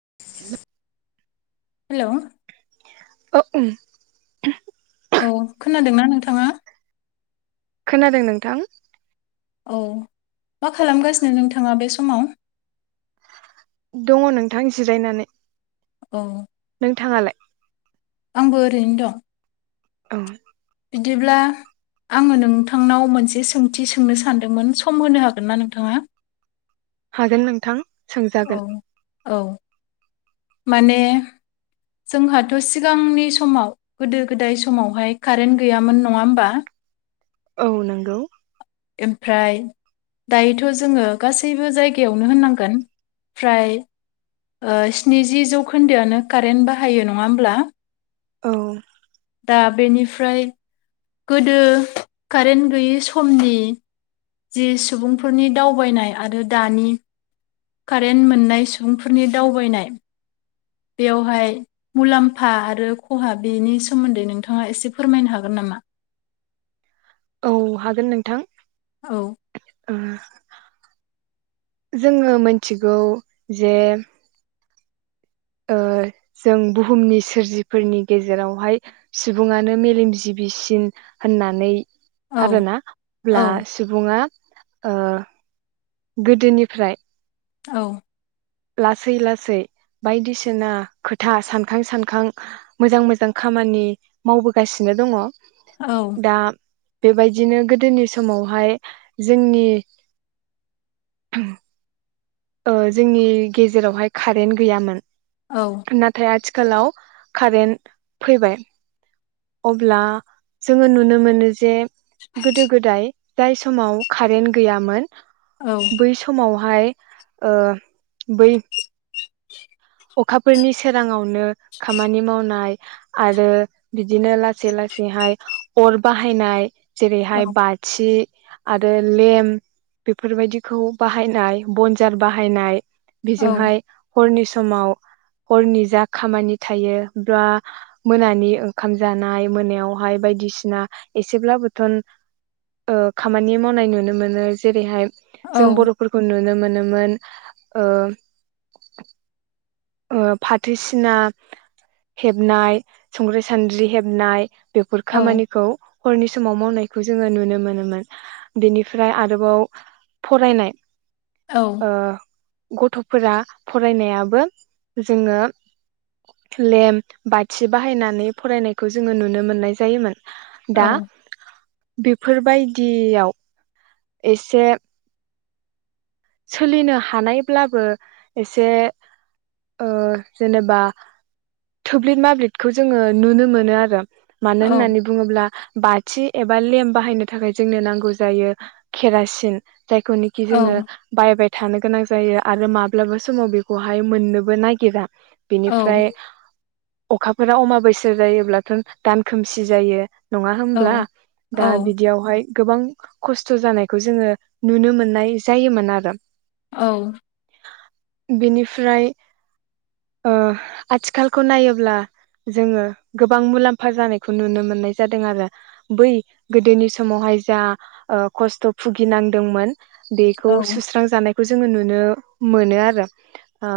[unintelligible] हेल' ओम औ खोनादोंना नोंथाङा खोनादों नोंथां औ मा खालामगासिनो नोंथाङा बे समाव दङ नोंथां जिरायनानै ओ नोंथाङालाय आंबो ओरैनो दं औ बिदिब्ला आङो नोंथांनाव मोनसे सोंथि सोंनो सानदोंमोन सम होनो हागोन ना नोंथाङा? हागोन नोंथां औ सोंजागोन औ माने जोंहाथ सिगांनि समाव गोदो-गोदाय समावहाय कारेन्ट गैयामोन नङा होमबा औ नोंगौ ओमफ्राय दायोथ जोङो गासैबो जायगायावनो होननांगोन फ्राय ओ स्निजि जौखोन्दोआनो कारेन्ट बाहायो नङा होमब्ला औ दा बेनिफ्राय गोदो कारेन्ट गैयै समनि जि सुबुंफोरनि दावबायनाय आरो दानि कारेन्ट मोननाय सुबुंफोरनि दावबायनाय बेवहाय मुलाम्फा आरो खहा बेनि सोमोन्दै नोंथाङा एसे फोरमायनो हागोन नामा? औ हागोन नोंथां औ ओ जोङो मिथिगौ जे ओ जों बुहुमनि सोरजिफोरनि गेजेरावहाय सुबुङानो मेलेमजिबिसिन होननानै औ आरोना अब्ला औ सुबुङा ओ गोदोनिफ्राय औ लासै लासै बायदिसिना खोथा सानखां सानखां मोजां मोजां खामानि मावबोगासिनो दङ औ दा बेबायदिनो गोदोनि समावहाय जोंनि ओ जोंनि गेजेरावहाय कारेन्ट गैयामोन औ नाथाय आथि खालाव कारेन्ट फैबाय अब्ला जोङो नुनो मोनो जे गोदो गोदाय जाय समाव कारेन्ट गैयामोन औ बै समाव हाय ओ बै अखाफोरनि सोरांङावनो खामानि मावनाय आरो बिदिनो लासै लासैहाय अर बाहायनाय। औ जेरैहाय बाथि आरो लेमप बेफोरबायदिखौ बाहायनाय बनजार बाहायनाय औ बिजोंहाय हरनि स समाव हरनि जा खामानि थायो बा मोनानि ओंखाम जानाय मोनायावहाय बायदिसिना एसेब्लाबोथ ओ खामानि मावनाय नुनो मोनो जेरैहाय औ जों बर'फोरखौ नुनो मोन मोनोमोन ओ ओ फाथो सिना हेबनाय संग्रि सान्द्रि हेबनाय बेफोर खामानिखौ हरनि समाव मावनायखौ जोङो नुनो मोनोमोन बेनिफ्राय आरोबाव फरायनाय औ ओ गथ'फोरा फरायनायाबो जोङो लेम्प बाथि बाहायनानै फरायनायखौ जोङो नुनो मोननाय जायोमोन। दा बेफोरबायदियाव एसे सोलिनो हानायब्लाबो एसे ओ जेनेबा थोब्लिद माब्लिदखौ जोङो नुनो मोनो आरो। मानो औ होननानै बुङोब्ला बाथि एबा लेम्प बाहायनो थाखाय जोंनो नांगौ जायो केरासिन। जायखौनोखि औ जोङो बायबाय थानो गोनां जायो आरो माब्लाबा समाव बेखौहाय मोननोबो नागिरा ‌। औ बिनिफ्राय अखाफोरा अमा बैसा जायोब्लाथ' दान खोमसि जायो। नङा औ होमब्ला औ दा बिदियावहाय गोबां खस्थ' जानायखौ जोङो नुनो मोननाय जायोमोन आरो। [unintelligible] औ। बेनिफ्राय ओ आथिखालखौ नायोब्ला जोङो गोबां मुलाम्फा जानायखौ नुनो मोननाय जादों आरो बै गोदोनि समावहाय जा ओ खस्थ' भुगिनांदोंमोन। बेखौ [unintelligible] जानायखौ जोंङो मोनो आरो। ओ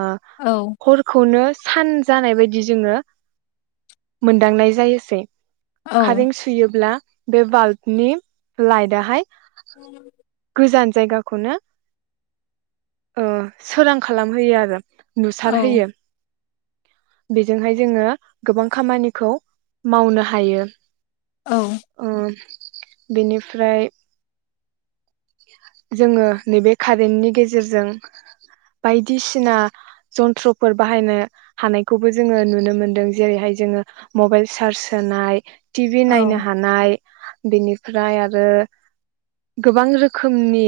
औ हरखौनो सान जानाय बायदि जोङो मोनदांनाय जायोसै। खारें सुयोब्ला बे बाल्बनि लाइट आहाय गोजान जायगाखौनो ओ सोरां खालामहोयो आरो। नुसारहोयो। बेजोंहाय जोङो गोबां खामानिखौ मावनो हायो। अ। बेनिफ्राय जोङो नैबे कारेन्टनि गेजेरजों बायदिसिना जन्थ्रफोर बाहायनो हानायखौबो जोङो नुनो मोनदों जेरैहाय जोङो मबाइल चार्ज होनाय टि भि औ नायनो हानाय बेनिफ्राय आरो गोबां रोखो रोखोमनि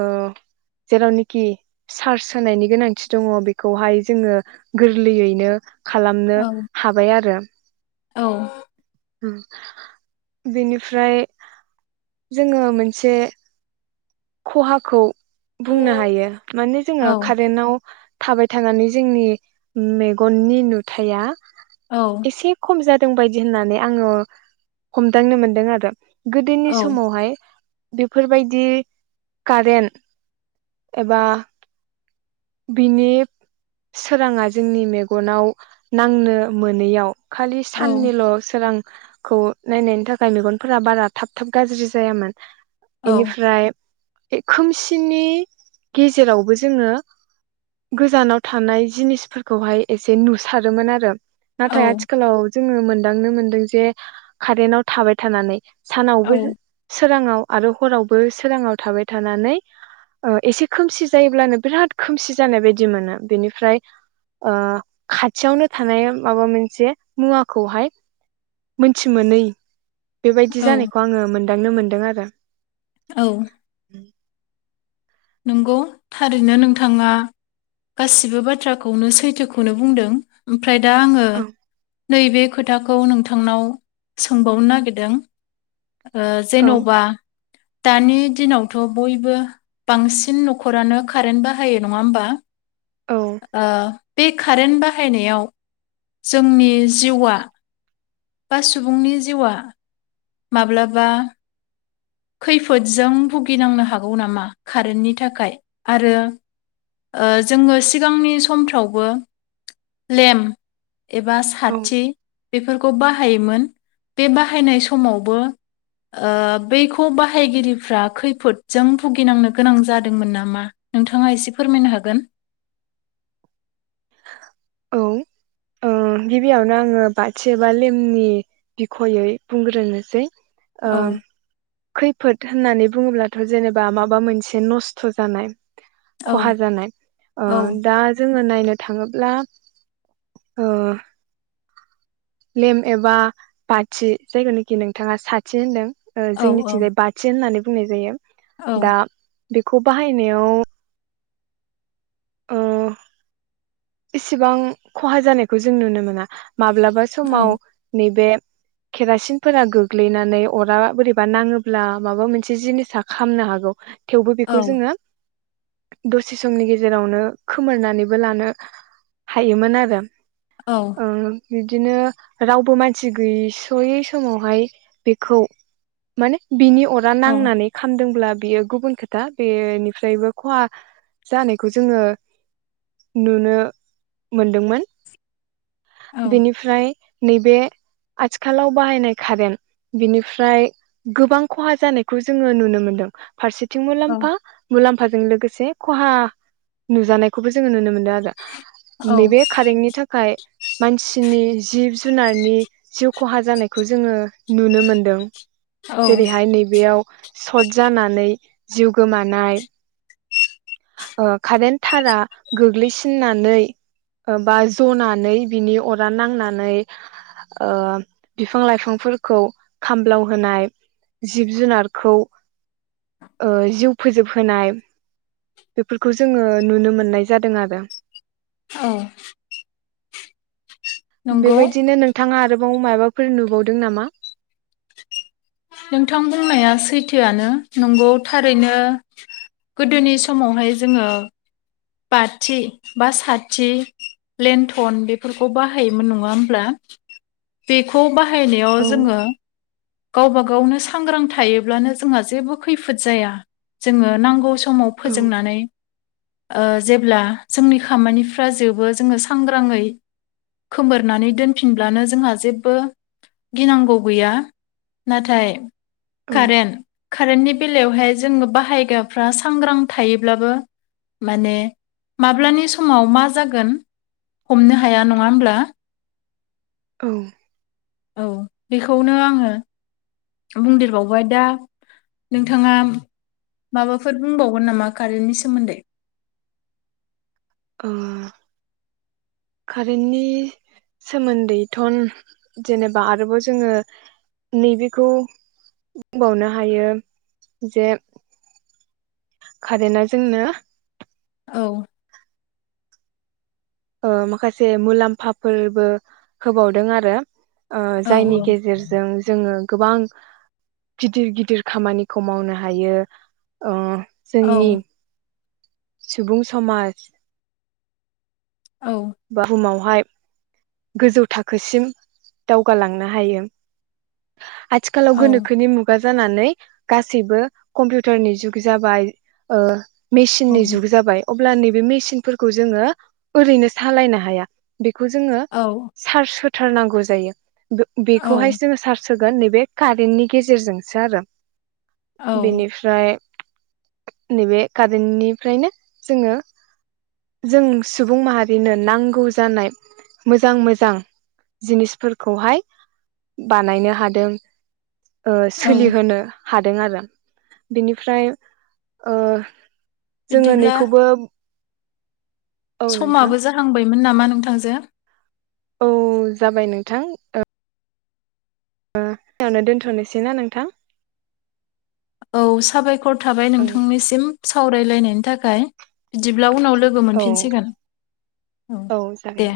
ओ जेरावनेखि सार्च होनायनि गोनांथि दङ बेखौहाय जोङो गोरलैयैनो खालामनो हाबाय आरो। औ [inaudible] उम बेनिफ्राय जोङो मोनसे खहाखौ औ बुंनो हायो माने जोङो औ कारेन्टाव थाबाय थानानै जोंनि मेग'ननि नुथाया औ एसे खम जा दोंबादि होननानै आङो हमदांनो मोनदों आरो। औ गोदोनि समावहाय बेफोरबायदि कारेन्ट एबा बिनि सोराङा जोंनि मेग'नाव नांनो मोनैयाव खालि साननिल' सोरां। खौ नायनायनि थाखाय मेग'नफोरा बारा थाब थाब गाज्रि जायामोन। औ बेनिफ्राय खोमसिनि गेजेरावबो जोङो गोजानाव थानाय जिनिसफोरखौहाय एसे नुसारोमोन आरो। नाथाय औ आथिखालाव जोङो मोनदांनो मोनदों जे कारेन्टाव थाबाय थानानै सानावबो सोराङाव आरो हरावबो सोराङाव थाबाय थानानै ओ एसे खोमसि जायोब्लानो बिराद खोमसि जानाय बायदि मोनो बेनिफ्राय ओ खाथियावनो थानाय माबा मोनसे मुवाखौहाय मोनथि मोनै बेबायदि औ जानायखौ आङो मोन हमदांनो मोन्दों आरो। औ। नोंगौ थारैनो नोंथाङा गासिबो बाथ्राखौनो सैथोखौनो बुंदों। ओमफ्राय दा आङो औ नैबे खोथाखौ नोंथांनाव सोंबावनो नागिरदों। ओ औ जेन'बा दानि दिनावथ' बयबो बांसिन न'खरानो कारेन्ट बाहायो नङा होमबा। औ ओ बे कारेन्ट बाहायनायाव जोंनि जिउआ बा सुबुंनि जिउआ माब्लाबा खैफोदजों भुगिनांनो हागौ नामा कारेन्टनि थाखाय आरो ओ जोङो सिगांनि समफ्रावबो लेम्प एबा औ साथि बेफोर खौ बाहखयोमोन बे बाहायनाय समावबो ओ बै खौ बाहायगिरिफ्रा खैफोदजों भुगिनांनो गोनां जादोंमोन नामा? नोंथाङा एसे फोरमायनो हागोन? औ। ओ गिबियावनो आङो बाथि बा लेमनि बिखयै बुंग्रोनोसै। ओ औ खैफोद होननानै बुङोब्लाथ' जेनेबा माबा मोनसे नस्थ' जानाय औ खहा जानाय ओ औ दा जों नायनो थाङोब्ला ओ लेम एबा बाथि जायखौनाखि नोंथाङा साथि होनदों। ओ औ जोंनिथिंजाय बाथि होननानै बुंनाय जायो। औ। दा बेखौ बाहायनायाव ओ इसेबां खहा जानायखौ जों नुनो मोना माब्लाबा समाव नैबे केरासिनफोरा गोग्लैनानै अरा बोरैबा नाङोब्ला माबा मोनसे जिनिसा खामनो हागौ। थेवबो औ बेखौ जोङो दसे समनि गेजेरावनो खोमोरनानैबो लानो हायोमोन आरो। औ ओ बिदिनो रावबो मानसि गैयै स'यै समावहाय बेखौ माने बिनि अरा औ नांनानै खामदोंब्ला बेयो गुबुन खोथा बेनिफ्रायबो खहा जानायखौ जोङो नुनो मोनदोंमोन औ बेनिफ्राय नैबे आथिखालाव बाहायनाय कारेन्ट बेनिफ्राय गोबां खहा जानायखौ जोङो नुनो मोनदों। फारसेथिं मुलाम्फा मुला म्फाजों लोगोसे खहा नुजानाय। खौबो जोङो नुनो मोनदों आरो। औ नैबे खारेंटनि थाखाय मानसिनि जिब जुनारनि कहा जानायखौ जों नुनो मोनदों। औ जेरैहाय नै बेयाव सट जानानै जिउ गोमानाय ओ कारेन्ट थारा गोग्लैसिननानै बा जनानै बिनि अरा नांनानै ओ बिफां लाइफांफोरखौ खामब्लावहोनाय जिब जुनारखौ ओ जिउ फोजोबहोनाय बेफोरखौ जोंङो नुनो मोननाय जादों आरो औ बे नंगौ बायदिनो नोंथांङा आरो बाव माफोर नुबावदों नामा? नोंथां बुंनाया सैथोआनो नंगौ थारैनो गोदोनि समावहाय जोंङो बाथि बा साथि लेन्थन बेफोरखौ बाहायोमोन नंङा होमब्ला बेखौ बाहाय बाहायनायाव औ जोंङो गावबा गावनो सांग्रां थायोब्लानो जोंहा जेबो खैफोद जाया जोंङो नांगौ सम समाव औ फोजोंनानै ओ जेब्ला जोंनि खामानिफ्रा जेबो जोंङो सांग्राङै खोमोरनानै दोनफिनब्लानो जोंहा जेबो गिनांगौ गैया नाथाय औ कारेन्ट कारेन्टनि बेलायावहाय जोंङो बाहायग्राफ्रा सांग्रां थायोब्लाबो माने माब्लानि समाव मा जागोन हमनो हाया नंङा होमब्ला औ औ बेखौनो आंङो बुंदेरबावबाय दा नोंथांङा माबाफोर बुंबावगोन नामा कारेन्टनि सोमोन्दै ओ कारेन्टनि सोमोन्दै थन जेनेबा आरोबाव जोंङो नैबेखौ बुंबावनो हायो जे कारेन्टआ जोंनो औ ओ माखासे मुलाम्फाफोरबो होबावदों आरो ओ औ जायनि गेजेरजों जोंङो गोबां गिदिर गिदिर खामानिखौ मावनो हायो ओ औ जोंनि सुबुं समाज औ बुहुमावहाय गोजौ थाखोसिम दावगालांनो हायो आथिखालाव औ गोनोखोनि मुगा जानानै गासैबो कम्पिउटारनि जुग जाबाय ओ औ मेसिननि जुग जाबाय अ ब्ला नै बे मेसिन फोरखौ जोंङो ओरैनो सालायनो हाया बेखौ जोङों चारस हो होथारनांगौ जायो बो औ बेखौहाय जों सार्च होगोन नैबे कारेन्टनि गेजेरजोंसो आरो। औ बेनिफ्राय नैबे कार्देननिफ्रायनो जोङो जों सुबुं माहारि बिनो नांगौ जानाय मोजां मोजां जिनिसफोरखौहाय बानायनो हादों। औ सोलिहोनो हादों आरो बिनिफ्राय जोङो बिदिब्ला नैखौबो औ नोंथां समाबो जाहांबायमोन नामा नोंथांजो? औ जाबाय नोंथां ओ बा खिनियावनो दोन्थ'नोसैना नोंथां? औ साबायखर थाबाय ओं नोंथांनिसिम। सावराय लायनायनि थाखाय बिदिब्ला उनाव लोगो औ मोनफिनसिगोन औ दे।